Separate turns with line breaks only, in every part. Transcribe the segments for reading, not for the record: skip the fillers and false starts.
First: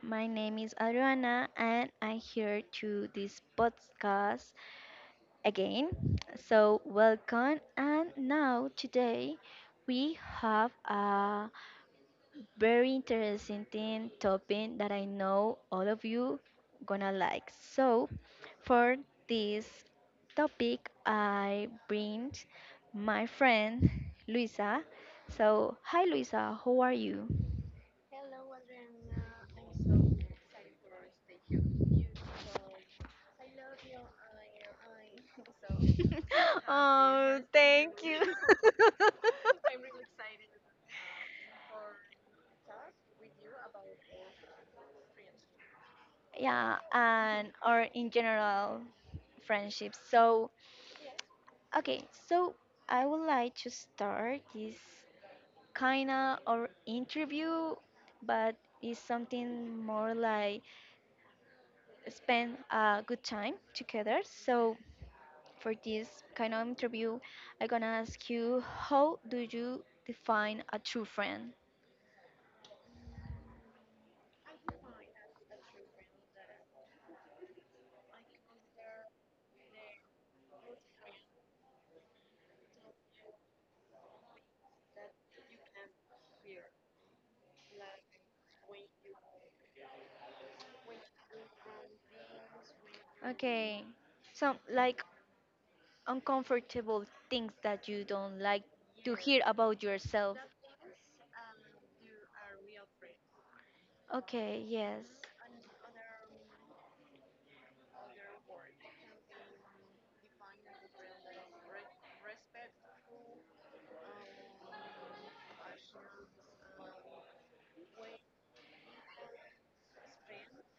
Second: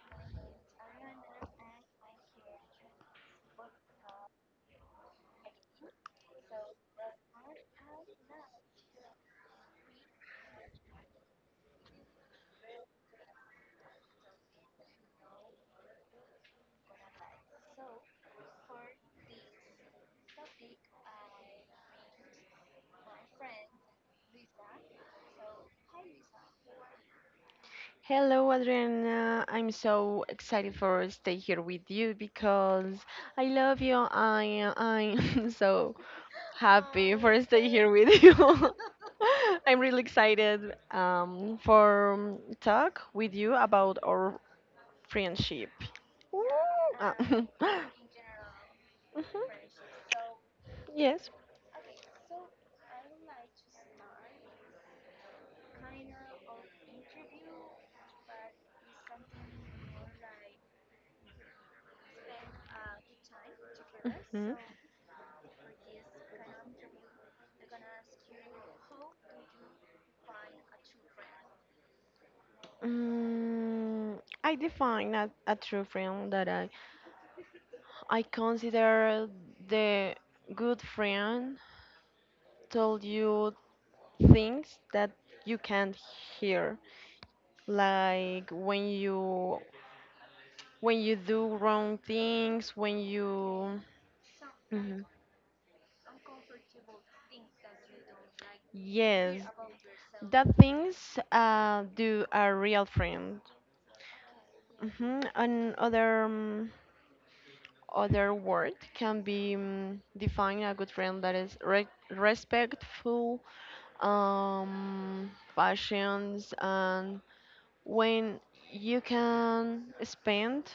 My name is Adriana and I'm here to this podcast again. So, welcome. And now, today, we have a very interesting topic that I know all of you gonna like. So, for this topic, I bring my friend Luisa. So, hi Luisa, how are you?
Hello, Adriana. I'm so excited for stay here with you because I love you. I'm so happy
Oh,
for stay here
thank you.
with you. I'm really excited for talk with you about our friendship. Woo!
Yeah,
Ah, mhm.
and or in general friendships, so
Yes.
okay, so I would like to start this kind of or interview, but it's something more like spend a good time together.
Mhm.
So for this kind of interview, I'm gonna ask you, how do you define a true friend?
I define a true friend that I consider the good friend told you things that you can't hear, like when you do wrong things, when
Okay,
you
so like
Mhm.
uncomfortable things that you don't like to hear
Yes,
about yourself.
that things do a real friend.
Okay, yes.
And other other word can be define a good friend that is respectful, passions, and when you can spend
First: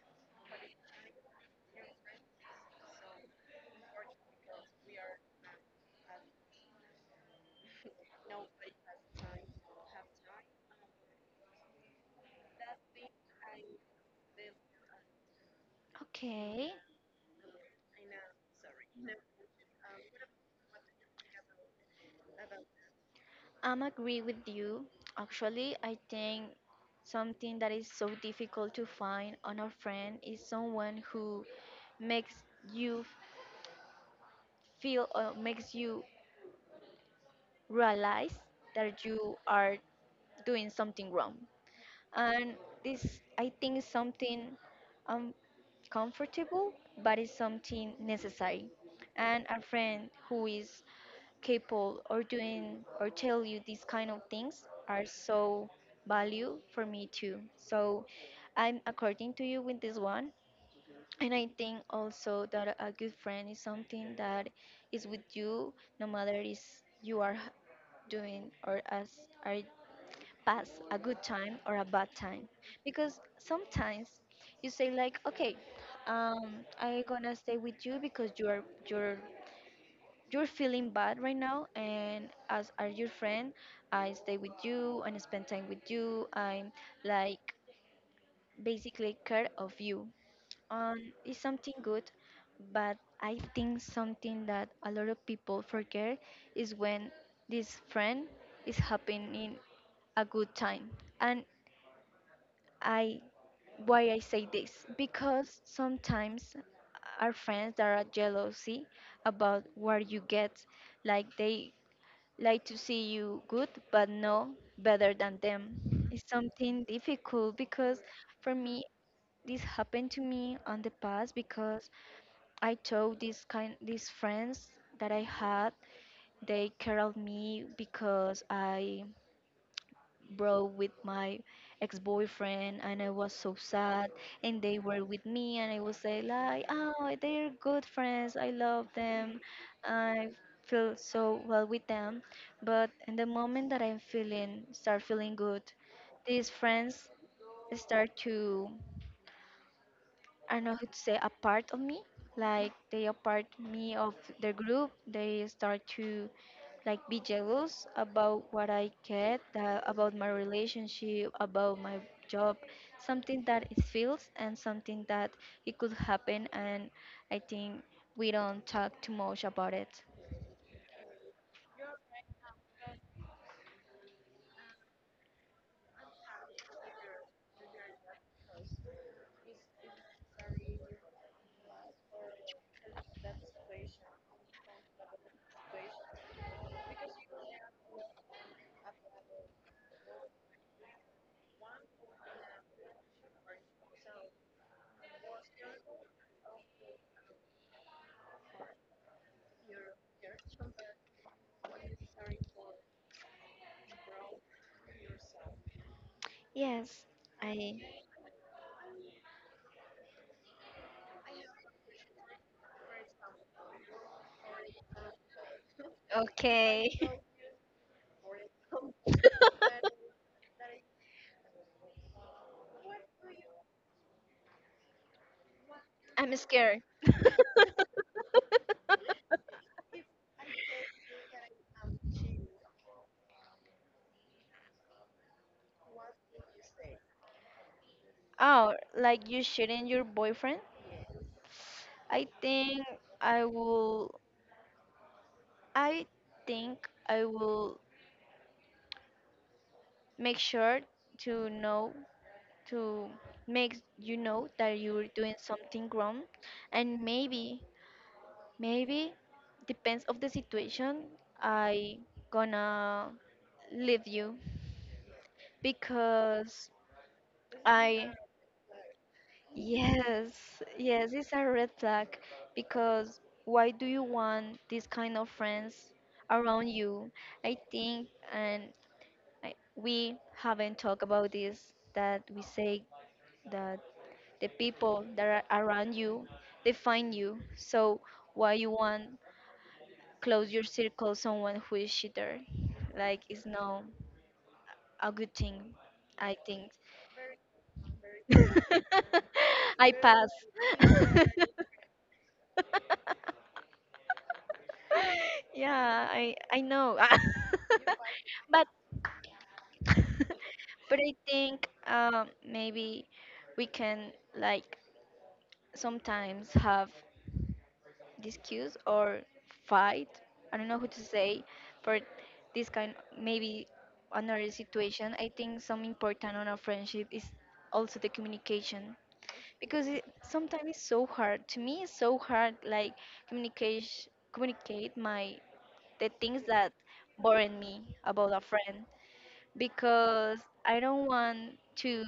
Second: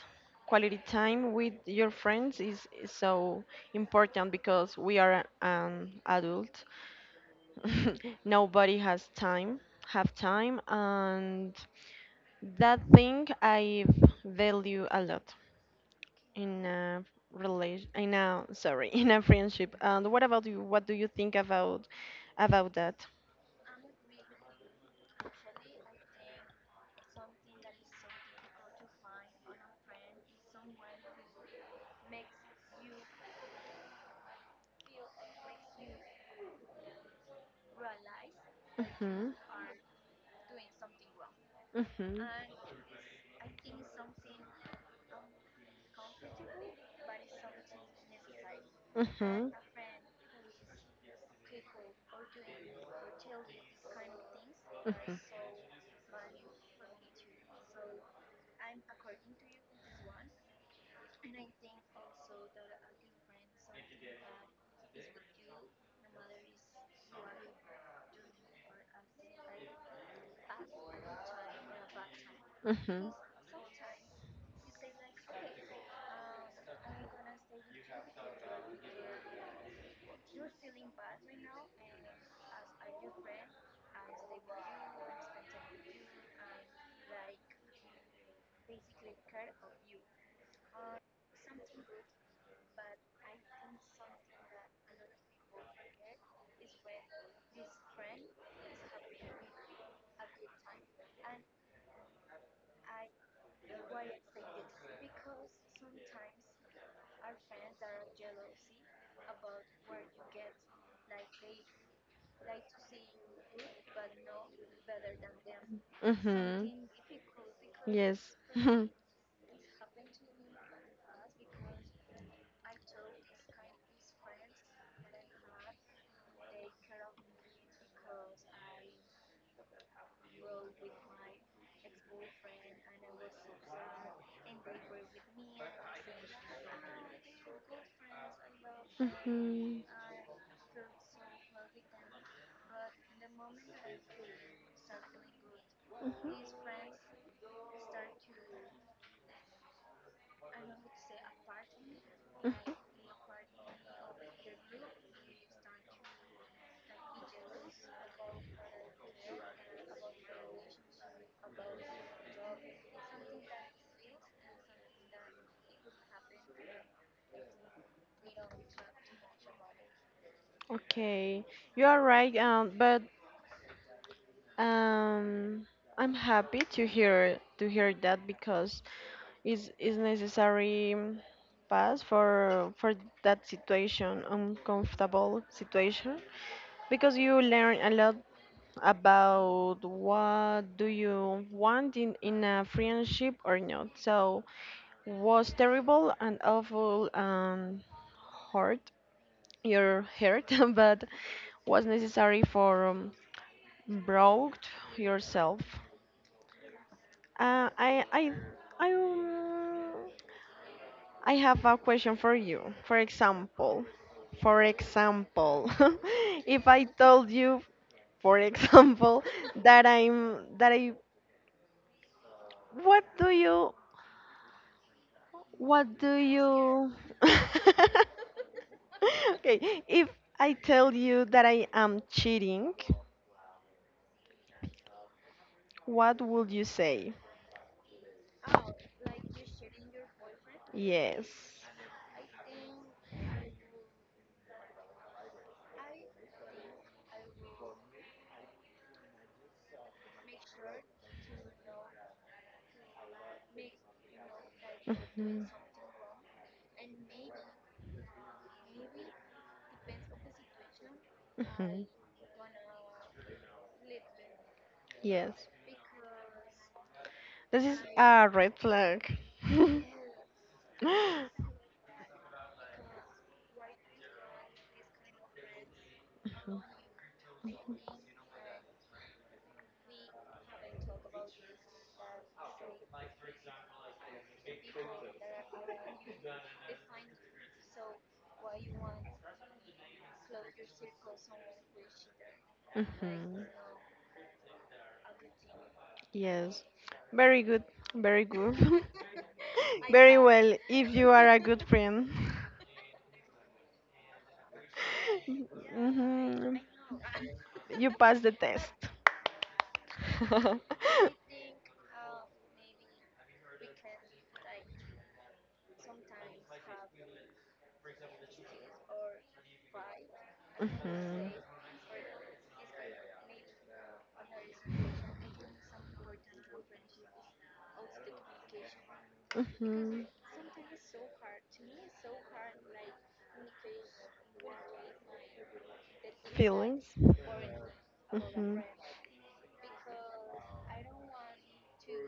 quality time with your friends is so important because we are an adult. Nobody has time, have time, and that thing I value a lot in
Okay.
a relation, in a sorry, in a friendship. And what about you? What do you think about that?
I'm agree with you. Actually, I think something that is so difficult to find on a friend is someone who makes you feel or makes you realize that
Hmm.
you are doing something wrong.
Hmm. And
And
I.
this I think is something um, comfortable, but it's something necessary. And
Having.
a friend who is capable or doing or tell you these kind of things are so value for me too. So I'm according to you with this one. And I think also that a good friend is something that is with you no matter is you are doing or as are pass a good time or a bad time.
Hmm.
Because sometimes you say like, okay, I'm gonna stay with you because you're feeling bad right now, and as are your friend, I stay with you and spend time with you. I'm like basically care of you. um it's something good, but I think something that a lot of people forget is when this friend is happening a good time. And I why I say this, because sometimes our friends that are jealousy about what you get, like they like to see you good but no better than them. It's something difficult because
Yes.
for
For
me
me.
this happened to me on the past because I told these friends that I had, they care of me because I broke with my ex-boyfriend and I was so sad, and they were with me, and I would say like, oh, they're good friends, I love them,
Mm-hmm.
I feel so well with them. But in the moment that I'm feeling start feeling good, these friends start to, I don't know how to say, a part of me. Like they are part me of the group. They start to like be jealous about what I get, about my relationship, about my job, something that it feels and something that it could happen. And I think we don't talk too much about it.
loop Okay, you are right, but um, I'm happy to hear that because is necessary, pass for that situation, uncomfortable situation, because you learn a lot about what do you want in a friendship or not, so was terrible and awful and hurt your hurt but was necessary for broke yourself.
Yes,
uh,
I
i i i um, I have a question for you. For example, for example, if I
okay.
told you, for example, that I what do you what do
I'm scared.
you Okay, if I tell you that I am cheating, what would you say?
Oh, like you shooting your boyfriend?
Yes.
I think I will. I think I will make sure to know to make you know that you're doing
Mhm.
something wrong, and maybe depends of the situation,
Mhm.
I gonna leave you
Yes.
because
This is
I,
a red flag.
yes, yes, it's a red flag. Because why do you want this kind of friends around you? I think, and, like, we haven't talked about this that we say that the people that are around you define you. So why you want close your circle someone who is shitter? Like
Mhm.
it's not a good thing, I
Yes.
think.
Very good. Very good.
I
Very
pass.
well. If you are a good friend,
Yeah, I
mhm,
I know.
you pass the test.
But but I think maybe we can like sometimes have disputes or fight. I don't know who to
Mhm.
say for this kind, maybe another situation. I think some important on a friendship is also the communication, because
hmm
it sometimes it's so hard. To me, it's so hard like communicate communicate my the things that
Feelings.
burden me about a
Hmm.
friend, because I don't want to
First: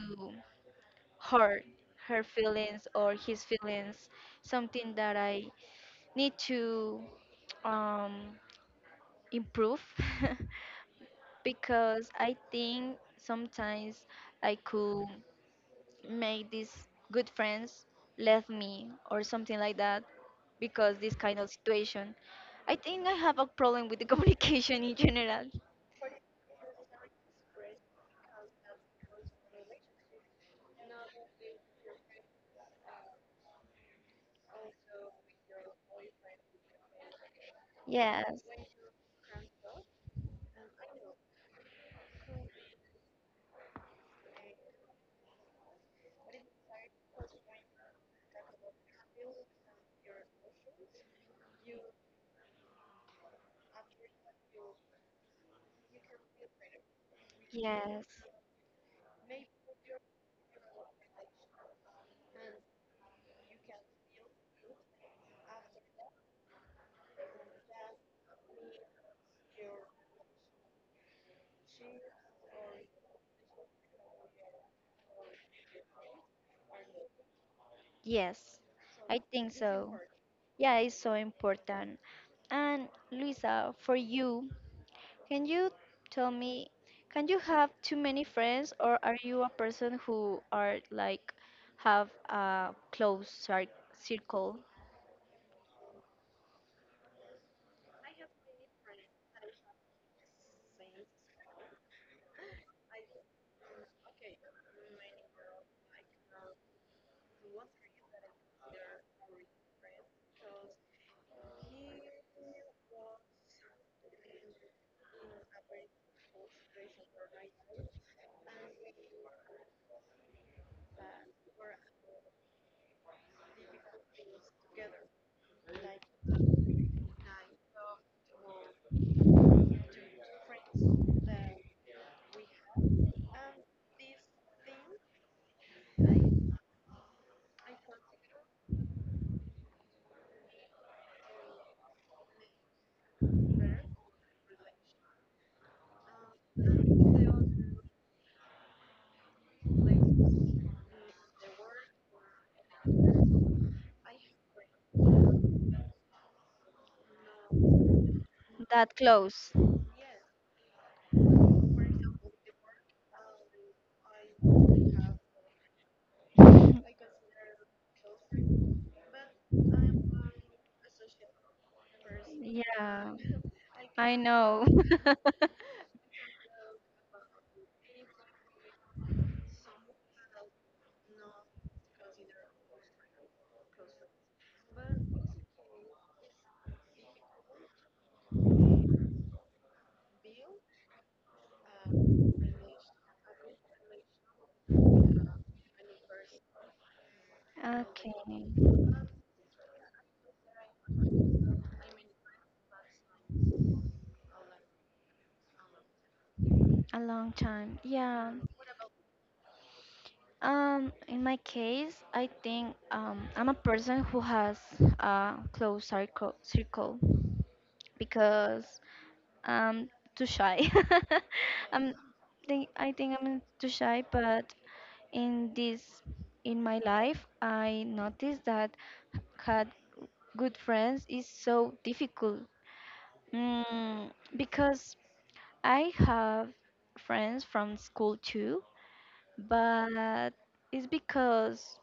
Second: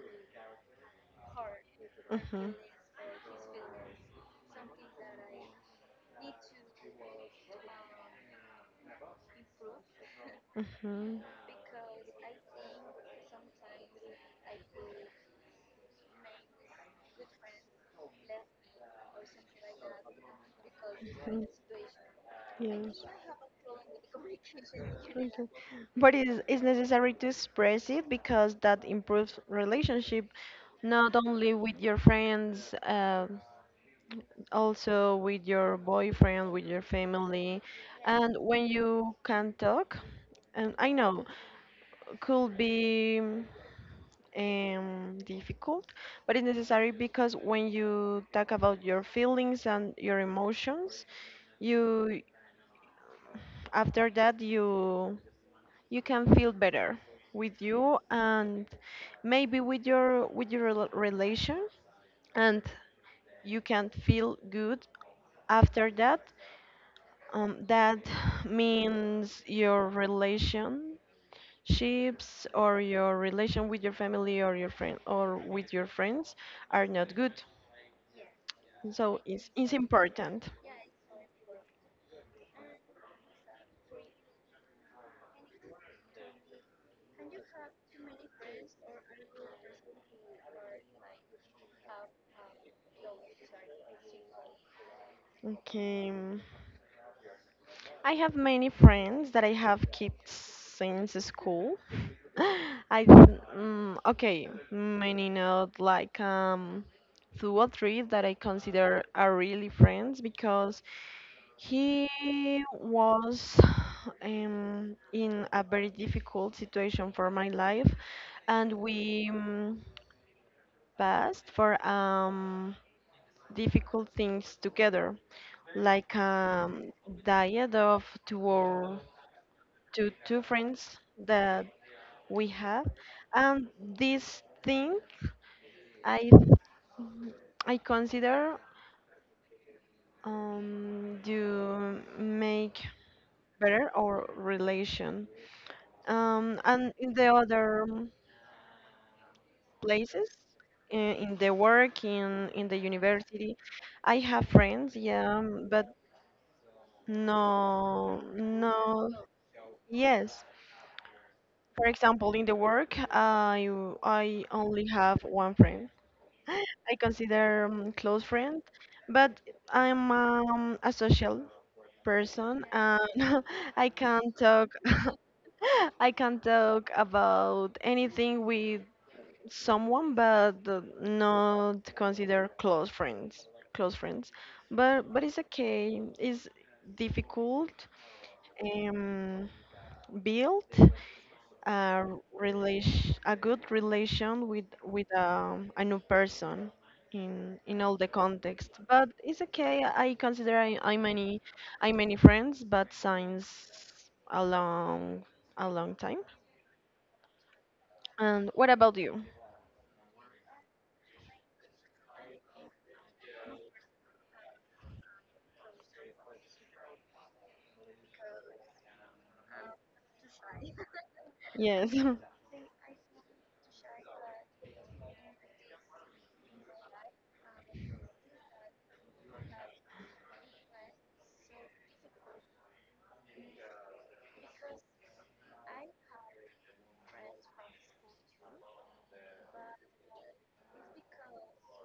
hurt
Hmm.
her
Hmm.
feelings or his feelings. Something that I need to um, improve, because I think sometimes I could make these good friends left me or something like that because this kind
Mm,
of situation. I
yes.
think I have a problem with the communication in
Okay.
general.
But it's necessary to express it because that improves relationship not only with your friends, also with your boyfriend, with your family. And
Yes,
when you can talk, and I know could be difficult, but it's necessary because when you talk about your feelings and your emotions, you after that you can feel better with you
yes,
and maybe with your relation, and you can feel good after that, that means your relationships or your relation with your family or your friend or with your friends are not good.
yes,
So
I
it's,
think
it's
so.
important.
Yeah, it's so important. And Luisa, for you, can you tell me, can you have too many friends, or are you a person who are like have a close circle,
Okay. I have many friends that I have kept since school. I okay, many not like two or three that I consider are really friends because he was in a very difficult situation for my life and we passed for difficult things together, like diet of two or two friends that we have, and this thing I I consider, you make better our relation. And in the other places, in the work, in the university, I have friends, yeah, but no,
that
no,
close?
yes. For example, in the work, I only have one friend. I consider, close friend, but I'm, a social person and
Yeah,
I
I
can
know.
talk I can talk about anything with someone, but not consider close friends. Close friends, but it's okay. It's difficult, um, build a relation, a good relation with a new person in all the
Okay,
context, but it's okay. I consider i i many friends, but since a long a long time.
a long time. Yeah.
And what about you?
In my case, I think I'm a person who has a close circle because um too shy.
Yes.
i I think I'm too shy, but in this, in my life, I noticed that had good friends is so difficult. Mm, because I have friends from school too, but it's because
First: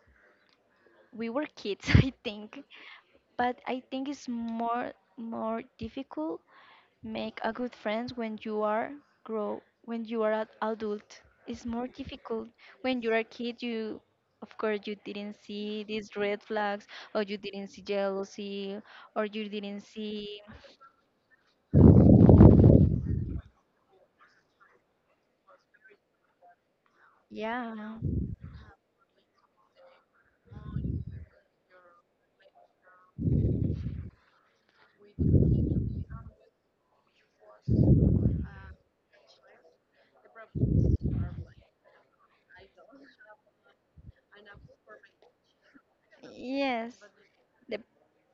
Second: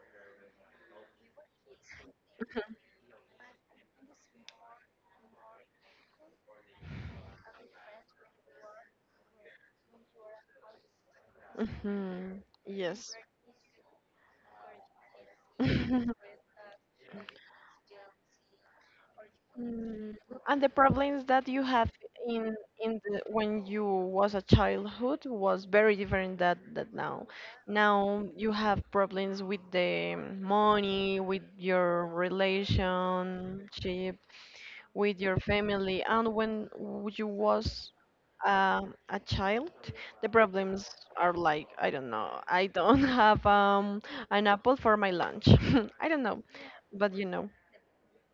we were kids, I think. But I think it's more difficult make a good friend when you are grow, when you are an adult, is more
Mhm.
difficult. When you
Yes.
are a kid, you, of course, you didn't see these red flags, or you didn't see jealousy, or you didn't
Mm,
see,
and the problems that you have in in the, when you was a childhood was very different that now.
yeah,
Now you have problems with the money, with your relationship, with your family, and when you was a child, the problems are like I don't know, I don't have an apple for my lunch. I don't know,
yes,
but you know.
the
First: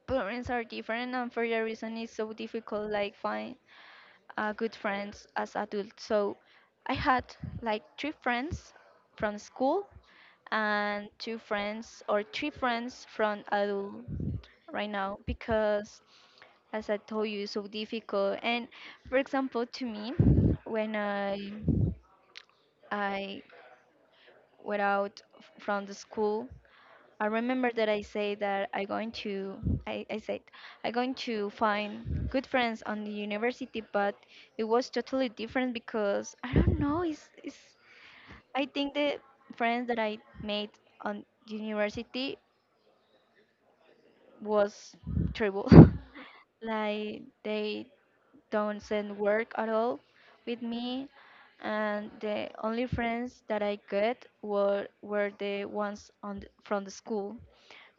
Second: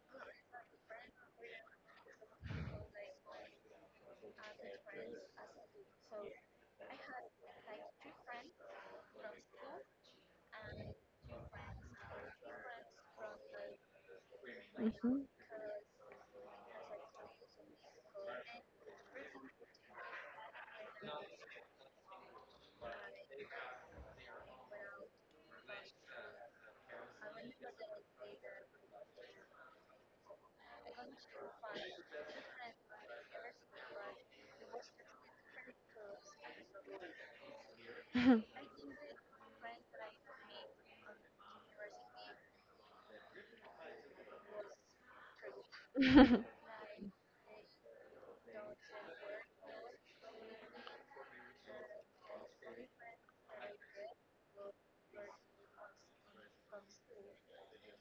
parents are different, and for that reason it's so difficult like find good friends as adult. So I had like three friends from school and two friends or three friends from adult right now,
Mhm.
because as I told you, it's so difficult. And for example, to me, when I went out from the school, I remember that I say that I going to, I said I going to find good friends on the university, but it was totally different because I don't know, it's, I think the friends that I made on university was terrible.
Mhm.
Like they doesn't work at all with me, and the only friends that I got were the ones from the school.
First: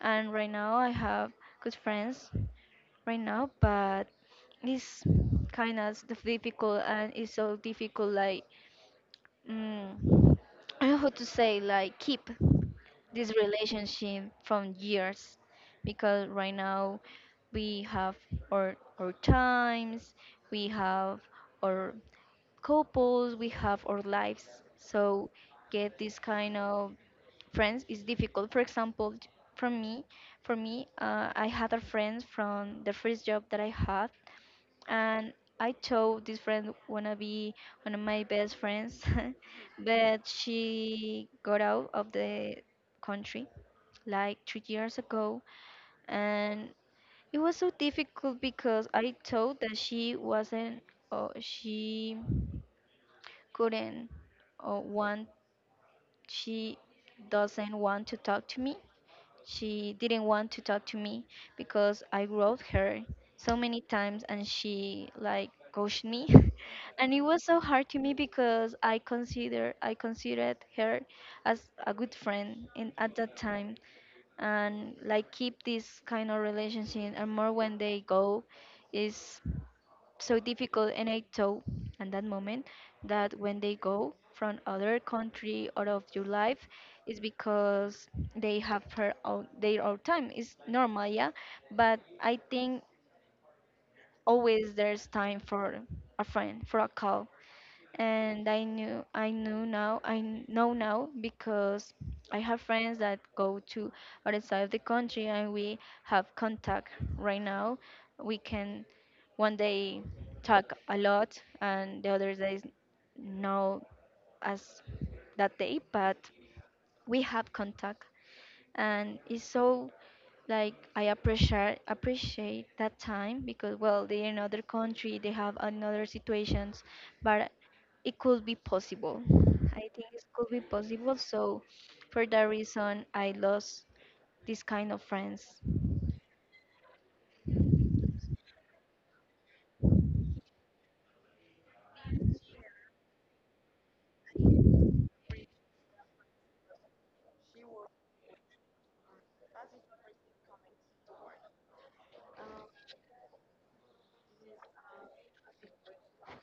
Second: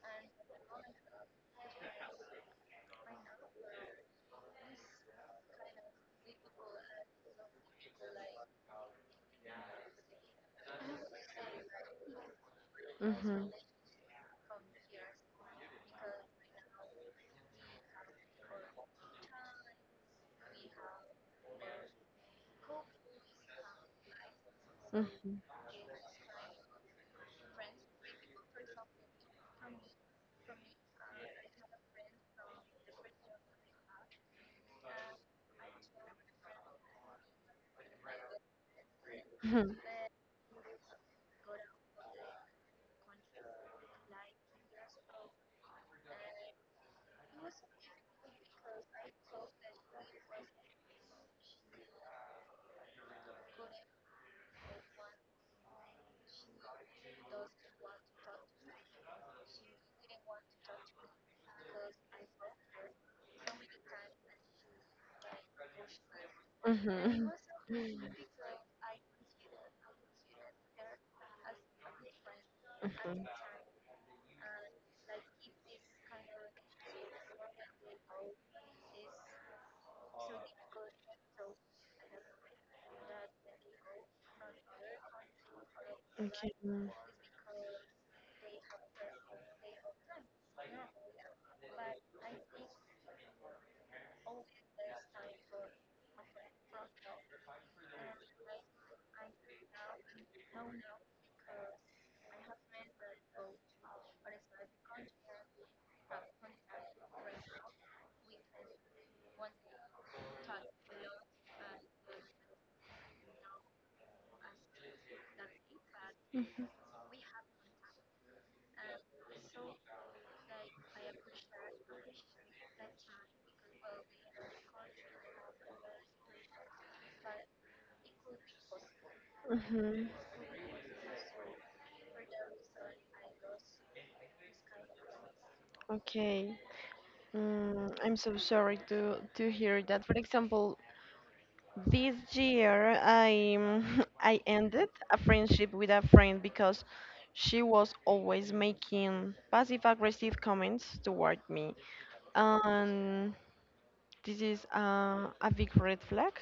And right now I have good friends right now, but it's kind of difficult, and it's so difficult like, mm, I don't know how to say, like keep this relationship from years, because right now we have our times, we have our couples, we have our lives, so get this kind of friends is difficult. For example, from me for me, I had a friend from the first job that I had, and I told this friend wanna be one of my best friends,
Mhm.
but she got out of the country like 3 years ago, and it was so difficult because I thought that she wasn't, or she couldn't, or want, she doesn't want to talk to me she didn't want to talk to me because I wrote her so many times and she like ghosted me. And it
Mhm.
was so hard to me because I considered her as a good friend in at
Mhm.
that time. And like keep this kind of relationship, and more when they go, is so difficult. And I thought at that moment that when they go from other country out of your
Okay.
life, it's because they have her own, their own time, it's normal, yeah, but I think always there's time for a friend, for a call. And I know now, because I have friends that go to other side of the country and we have contact right now. We can one day talk a lot and the other days no as that day, but we have contact. And it's so, like, I appreciate that time, because well, they're in another country, they have another situations, but it could be possible. I
Mm-hmm.
think it could be possible. So for that reason I lost this kind of friends.
Okay. I'm so sorry to hear that. For example, this year I I ended a friendship with a friend because she was always making passive aggressive comments toward me, and this is a big red flag.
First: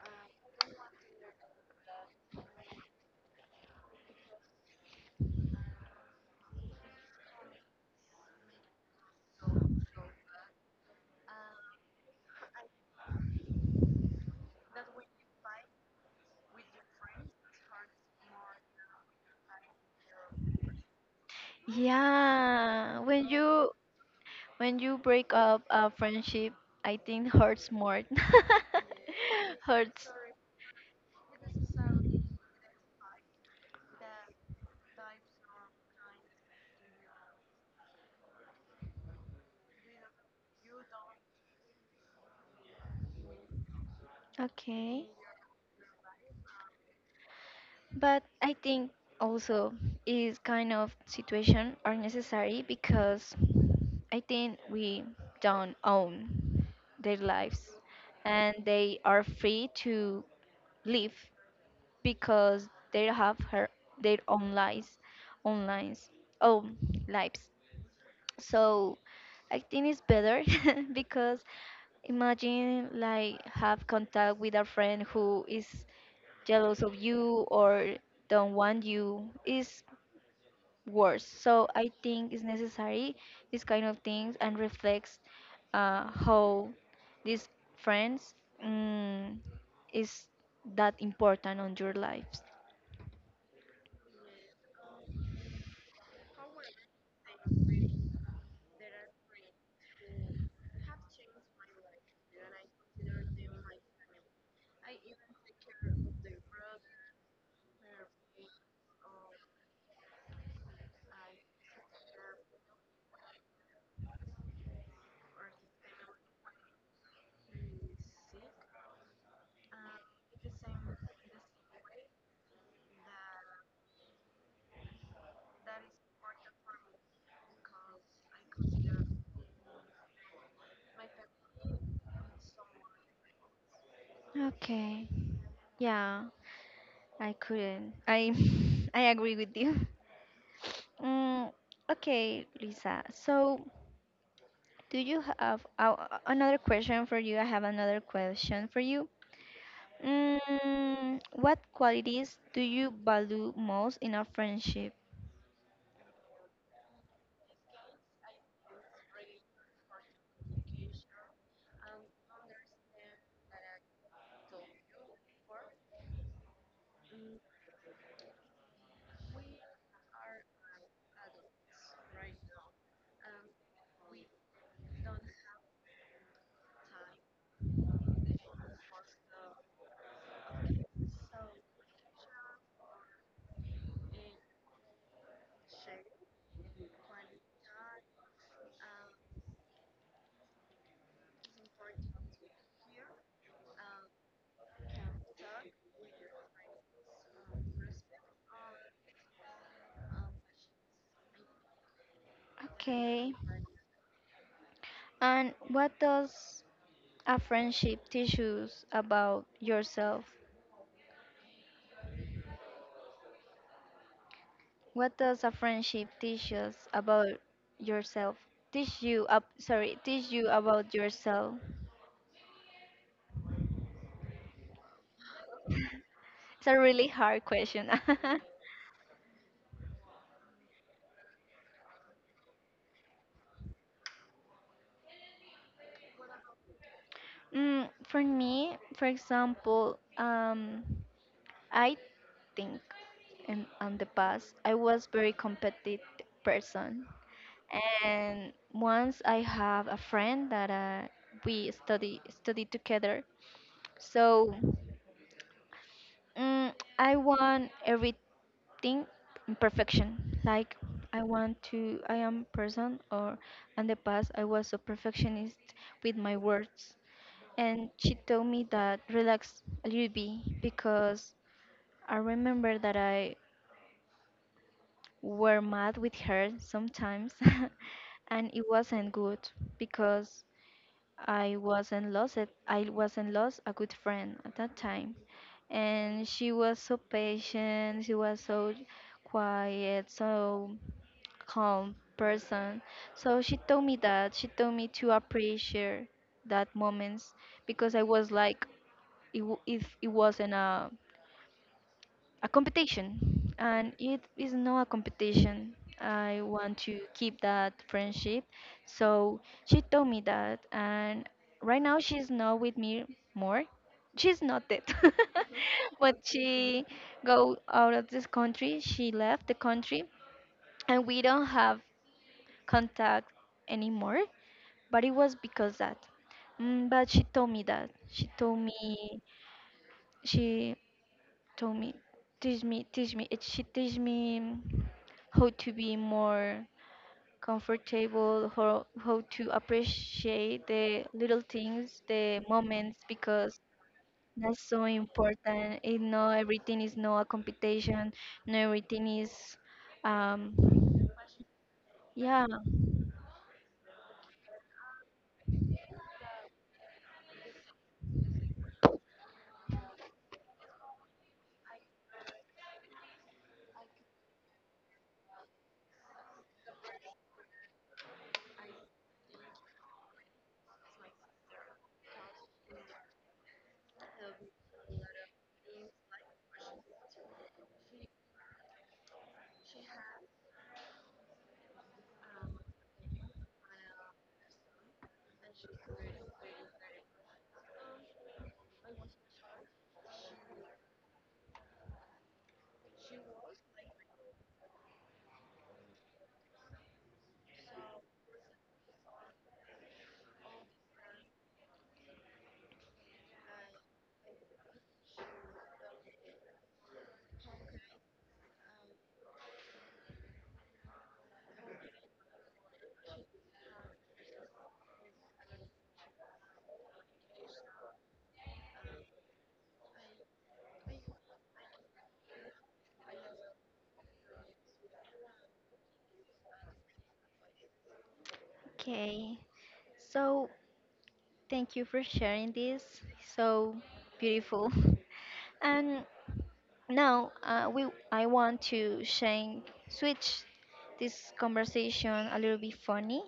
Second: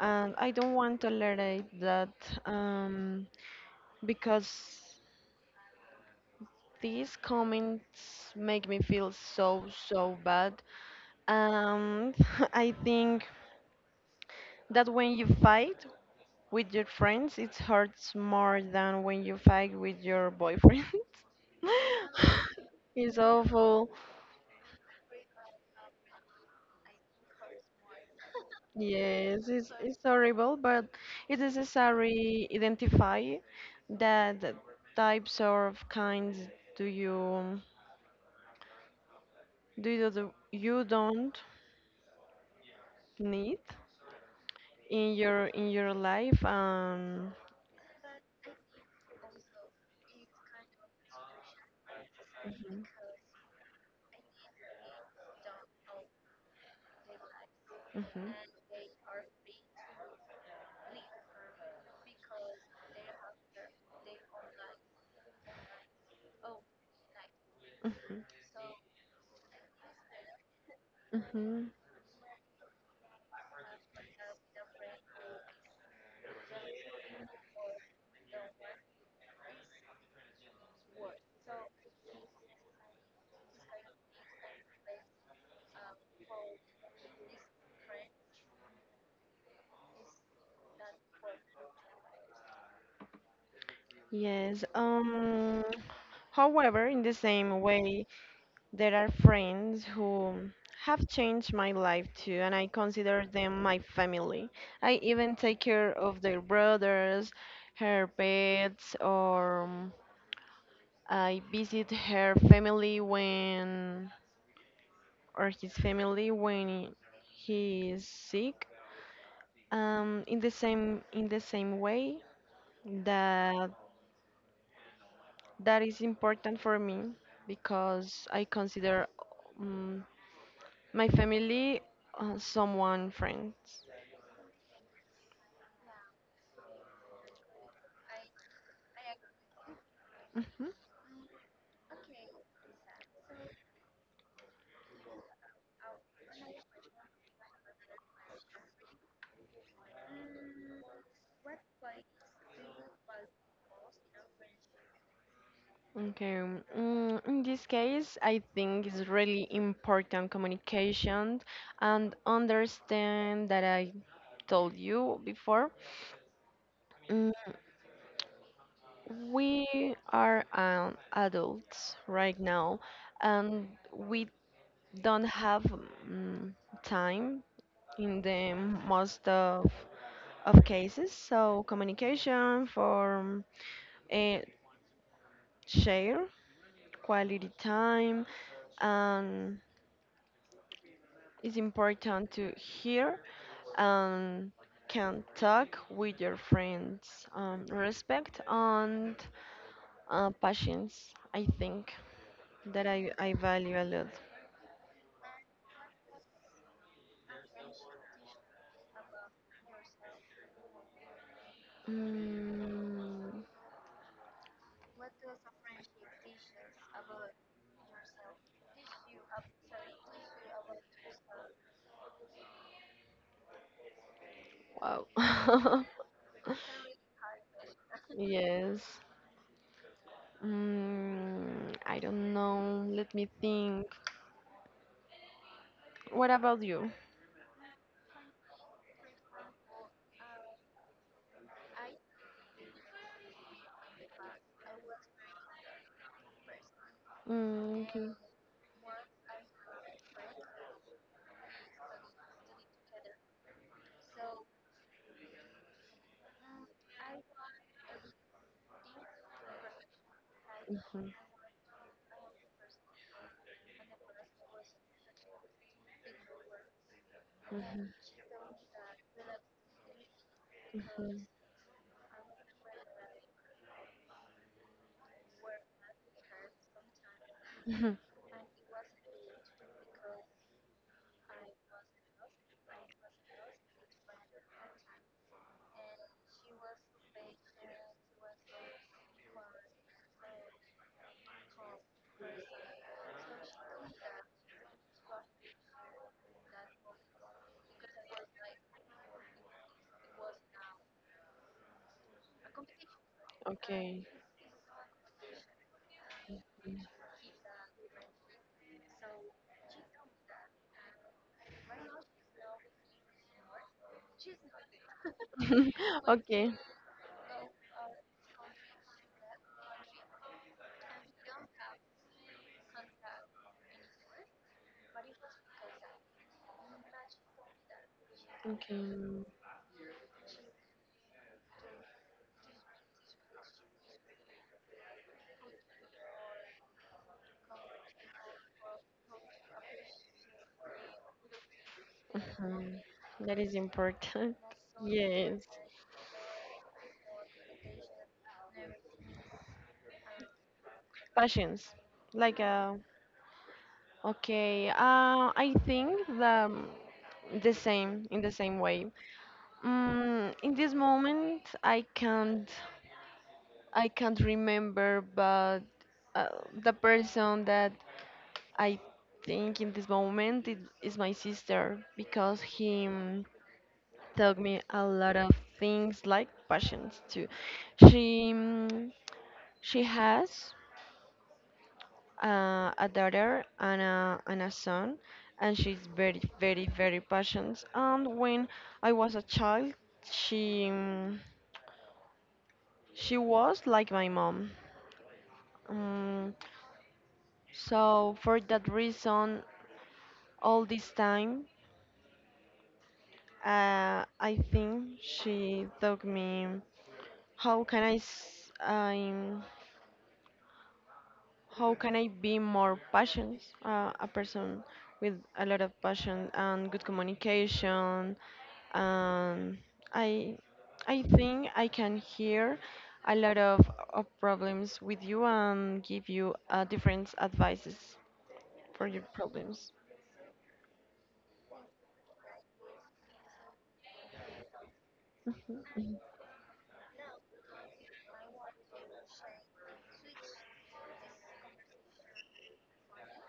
And I don't want to tolerate that. Um, because these comments make me feel so so bad and I think that when you fight with your friends it hurts more than when you fight with your boyfriend.
Yeah,
It's awful.
when you break up a friendship, I think hurts more.
Yes, it's
Hurts.
horrible, but it's necessary identify that the types of kinds do you do you don't need
Okay.
in your life.
But I think also is kind of situation are necessary,
Mhm.
because I think we don't own their lives,
Mhm.
and they are free to live, because they have her, their own lives own lives.
Mhm.
So I think it's better because
Mhm.
imagine like have contact with a friend who is jealous of you or don't want you is worse. So I think it's necessary these kind of things and reflects how these friends, mm, is that important on your lives.
Yes. However, in the same way, there are friends who have changed my life too and I consider them my family. I even take care of their brothers, her pets, or, I visit her family when, or his family when he is sick. In the same way that that is important for me because I consider, um, my family, someone friends.
Okay. Yeah, I couldn't. I I agree with you.
Mhm.
Mm, okay, Lisa. So, do you have another question for you? I have another question for you. Mm, what qualities do you value most in a friendship?
Okay. In this case, I think it's really important communication and understand that I told you before. Mm, we are, adults right now, and we don't have, mm, time in the most of cases. So communication for, uh, share quality time, and it's important to hear and can talk with your friends. Respect and, patience. I think that I,
Okay.
I value a lot.
And what does a friendship teach us about yourself?
Mm,
What does a friendship teach us about yourself? Teach you up, sorry, teach you about yourself.
wow.
It's a really hard question.
Yes. I don't know. Let me think. What about you?
Mm, for me, for example, I think in on the past I was very competitive person,
Mm, okay.
and once I have a friend that we study together, so mm, I want everything in perfection. Like
Mhm.
I want to, I am person, or in the past I was a perfectionist with my words.
Mhm.
And she told me that relax a little bit
Mhm.
because I remember that I were mad with her sometimes.
Mhm.
And it wasn't good because I wasn't lost it, I wasn't lost a good friend at that time, and she was so patient, she was so quiet, so calm person. So she told me to appreciate that moments because I was like it wasn't a competition, and
Okay.
it is not a competition. I want to keep that friendship. So she told me that, and right now she's not with me more. She's not dead. But
Okay.
she go out of this country, she left the country, and we don't have contact anymore. But it was because that. But she told me that,
Okay.
she told me, she teach me how to be more comfortable, how to appreciate the little things, the
Mhm.
moments,
That is
because
important.
that's so
Yes.
important. It not everything, is not a competition. Not everything is um
Passions. Like
yeah.
okay. I think the, the same in the same way. In this moment I can't remember, but the person that I think in this moment it is my sister because he, taught me a lot of things like passions too. She mm, she has, a daughter and and a son, and she's very very very passionate. And when I was a child, she mm, she was like my mom. Um, so for that reason, all this time. I think she taught me how can I s- I'm- how can I be more passionate, a person with a lot of passion and good communication. And I I think I can hear a lot of problems with you and give you, different advices for your
Okay,
problems.
so thank you for sharing this. So beautiful.
Mhm.
And now, we I want to change, switch this conversation a little bit funny,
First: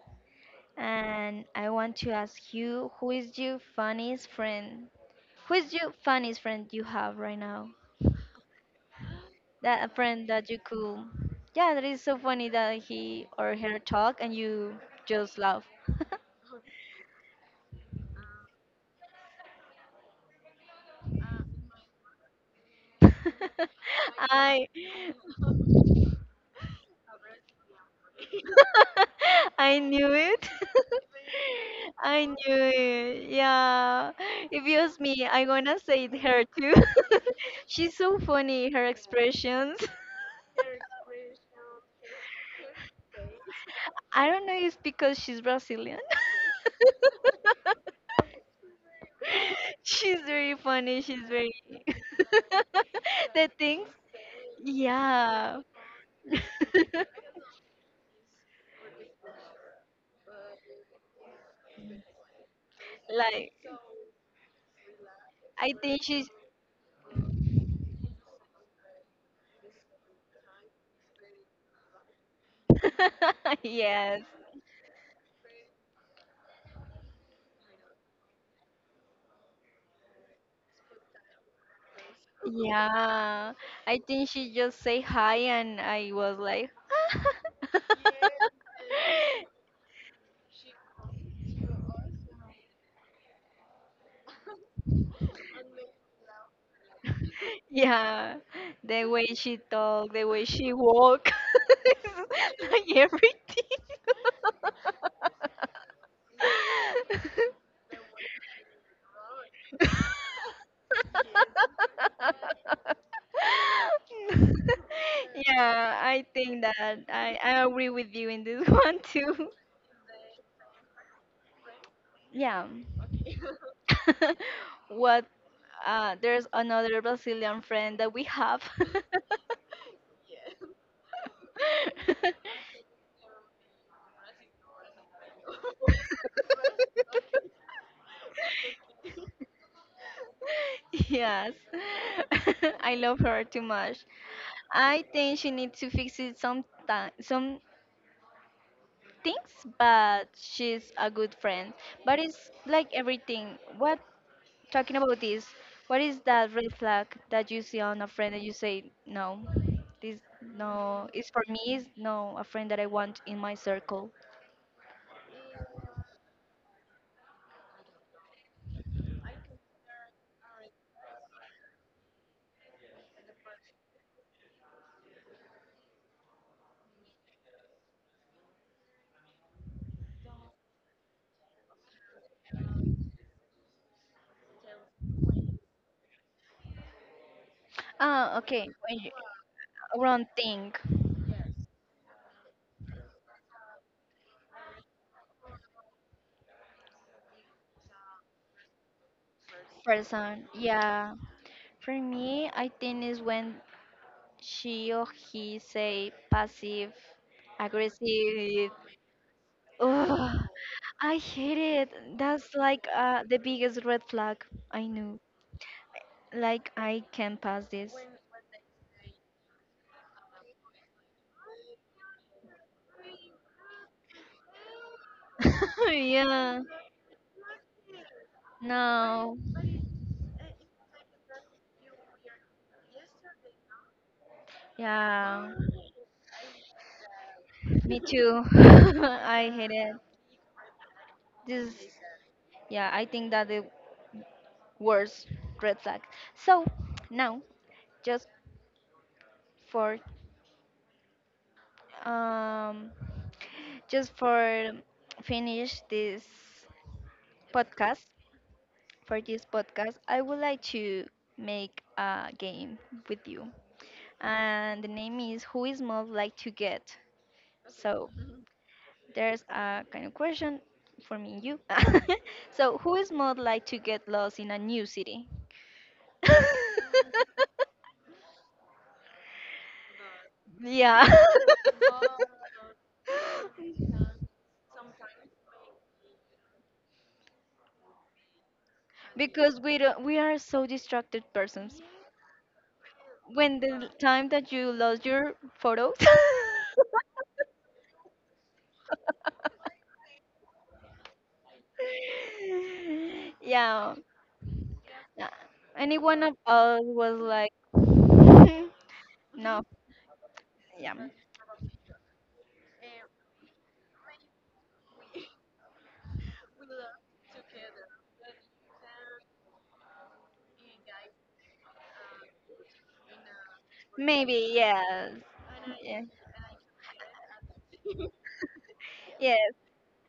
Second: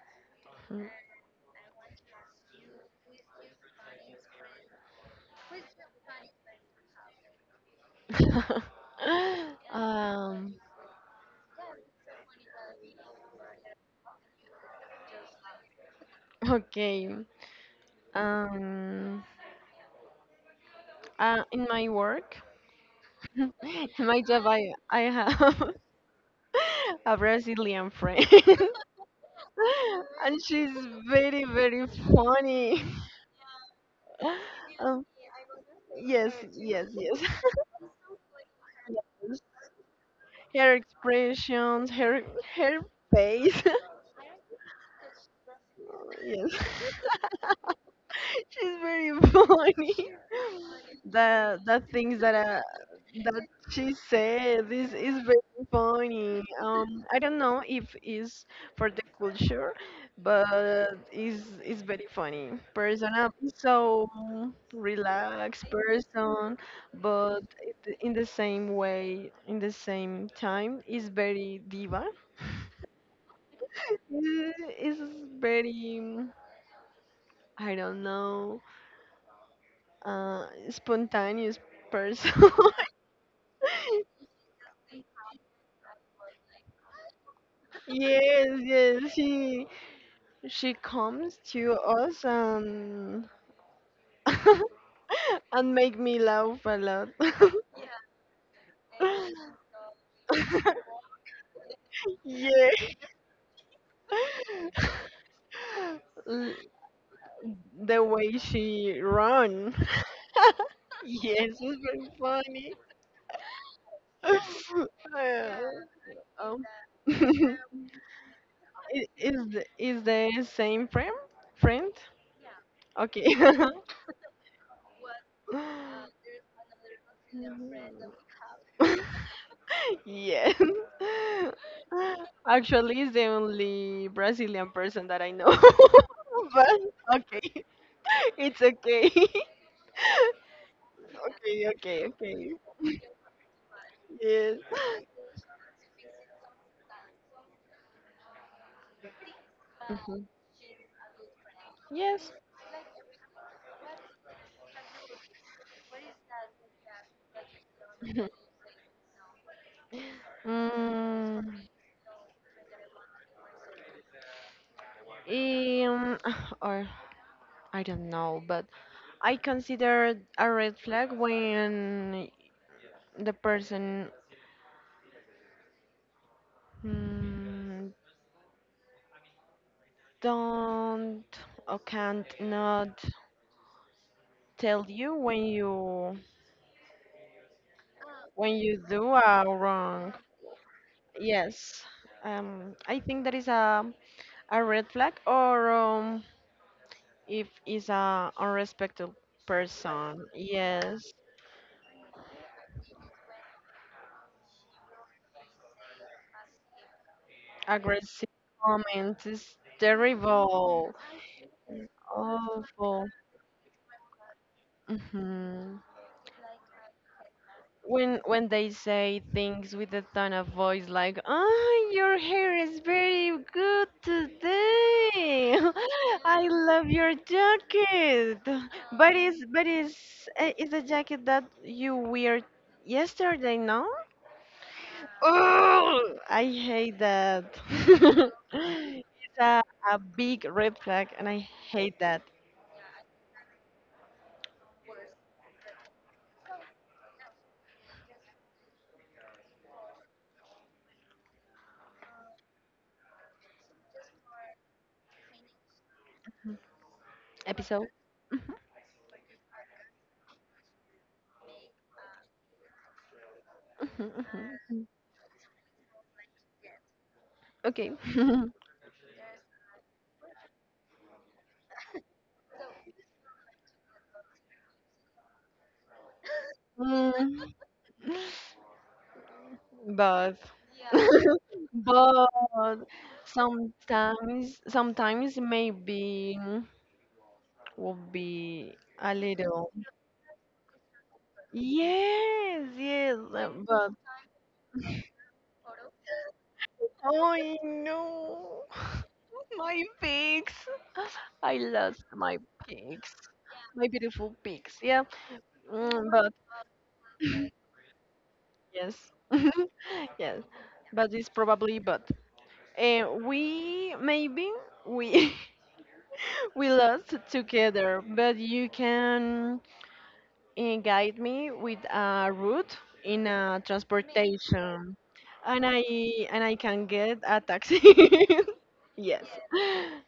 and I want to ask you, who is your funniest friend? Who is your funniest friend you have right now? That a friend that
um,
you could, yeah, that is so funny that he or her talk and you just laugh.
okay. Um, in my work, in my job,
I,
I have a Brazilian friend,
I knew
and
it.
she's very very
I knew
funny.
it. Yeah. If it was
Um,
me, I gonna say it
yes,
her too.
yes, yes.
She's so funny, her expressions.
Her expressions, her face.
I don't know if because she's Brazilian.
Yes, she's very funny.
She's very funny, she's very
The things that uh, that
the things.
she said, this is
Yeah.
very funny. I don't know if it's for the culture, but it's very funny person, up
Like,
so relaxed
I think she's
person, but in the same way in the same time is very diva.
yes.
Is very, I don't know, spontaneous person.
Yeah, I think she just say hi and I was like
Yes, yes, she comes to us and and make me laugh a lot.
yeah, the way she talk, the way she walk,
Yeah,
like everything.
L- the way she run. Yes, it's very funny. Uh,
Yeah, I think
um,
that I agree with you in this one
is
too.
the- is the same friend? Friend?
Yeah.
Okay.
What, there's another Brazilian friend that we have.
Yes. Actually, it's the only Brazilian person that I know. But okay. It's okay.
Yes,
Okay, okay, okay.
I love her too much.
Yes.
I think she needs to fix it some time, some things,
Mhm.
but she's a good friend. But
Yes.
it's like everything. What talking about this? What is that red flag that you see on a friend that you say no? This no is for
Mm,
me. Is no a friend that I want in my circle.
um, or I don't know, but I consider a red flag when the person, mm, don't or can't not tell you when you
Ah,
when
okay.
you
When you,
do a wrong.
wrong thing,
Yes, I think that is a red flag or, if is a unrespectful person.
person.
Yes,
Yeah. For me, I think is when she or he say passive
aggressive
aggressive.
comments is
Ugh,
terrible,
I hate it. That's like
awful.
the biggest red flag I knew.
hmm
Like I can pass this.
when they say things with a tone of voice like, oh, your hair is very good today, I
Yeah.
love your jacket, but
No.
it's, it's a jacket that you wear yesterday, no?
Yeah.
Oh, I hate that.
Me too.
It's
I
a,
hate it.
a big red flag and I
This.
hate that
Yeah. I think that the worst red flag. So now, just for um, just for finish this
episode.
podcast. For this podcast, I would like to make a game with you. And the name is Who is Most Like to Get?
Okay.
So there's a kind of question for me and you. So, who is most like to get lost in a new city?
Mm. But
Yeah.
but sometimes maybe would be a
Because
little.
we don't, we are so distracted persons.
Yes, yes,
When the
but
time that you lost your photos,
I know. My pigs. I lost my pigs, my
yeah,
beautiful pigs, yeah.
yeah. Any one
But
of us was like, "Hmm,
yes.
no,
Yes,
yeah,
but it's probably, but we maybe we we lost together, but you can, guide me with a route in a
maybe,
transportation,
yes,
and I
yeah,
and I can get a taxi. Yes,
yes.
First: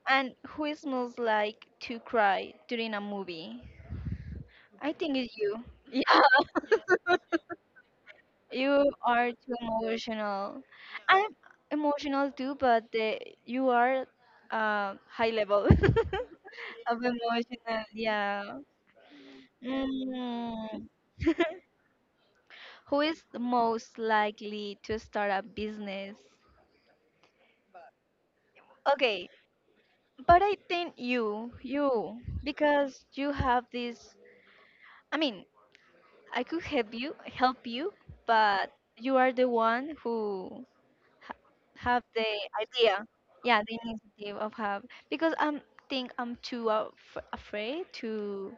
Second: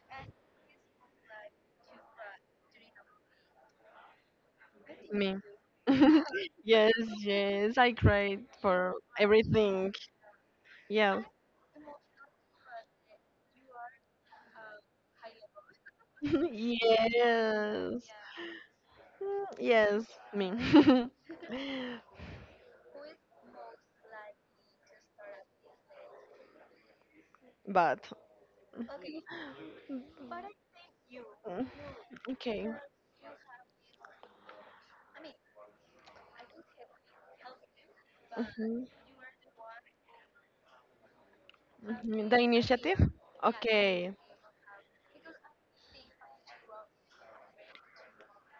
And who smells like to cry during a movie? I think it's
me.
you. Yeah,
Yes, yes, I cried
you
for
are too
everything.
emotional.
Yeah.
I'm emotional too, but the, you are high level of emotional.
Yes.
Yeah.
Mm, yes, me.
Mm. Who is the most likely to start a business?
But,
Okay, but I think you,
mm, okay.
because you have this. I mean, I could help you, but
Mhm.
you are the one who ha have
Mhm.
the
The initiative?
idea. Yeah, the
Okay.
initiative of have because I'm think I'm too af afraid to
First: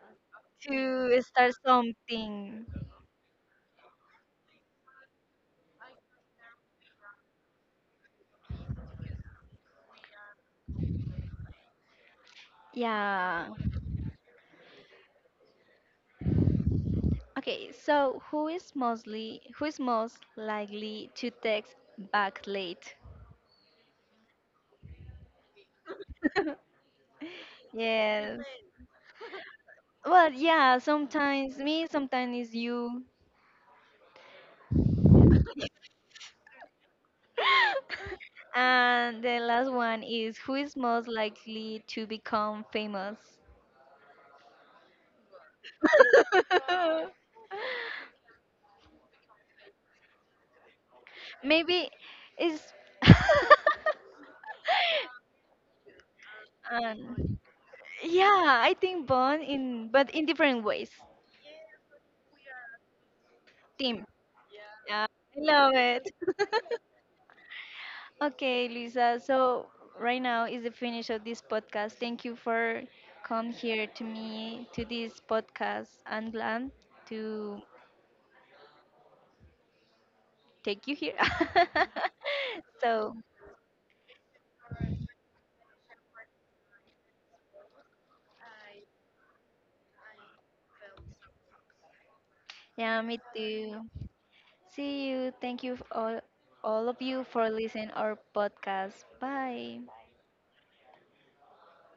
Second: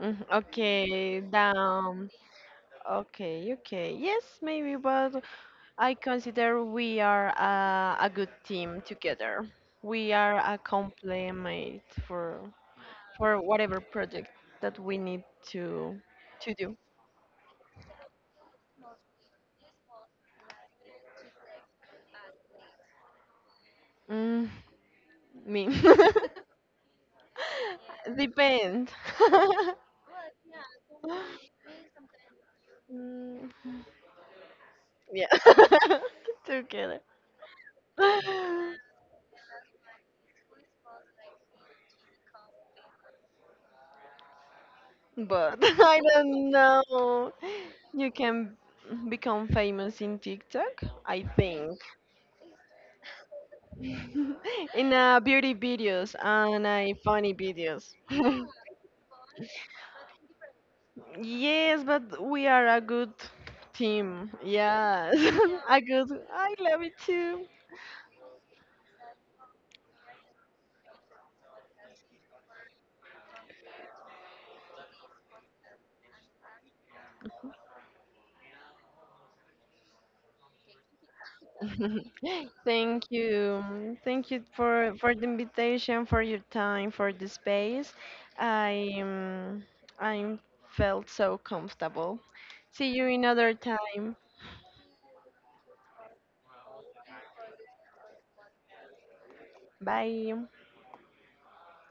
Mm,
to
okay,
start
down.
something.
Okay, okay. Yes, maybe, but I consider we are a good team together. We are a complement for
Yeah.
whatever project that we need to do.
Okay, so who is most likely to text back late?
Mm, me.
Yes.
Depend.
Well, yeah, sometimes me, sometimes it's you.
Mm, yeah. Together.
And the last one is who is most likely to become famous?
But I don't know. You can become famous in TikTok, I think.
Maybe it's.
In beauty videos and funny
And
videos.
yeah, I think Bond in, but in different ways.
Yes, but we are a good
Team.
team.
Yeah,
Yes.
I love
A
it.
good, I love it too.
Okay, Luisa. So right now is the finish of this podcast. Thank you for come here to me to this podcast. I'm glad to take you here.
Thank
So
you. Thank you for the invitation, for your time, for the space. I um, I felt so comfortable. See
yeah,
you
me
another
too.
time.
See you. Thank you all of you for listening our podcast. Bye.
Bye.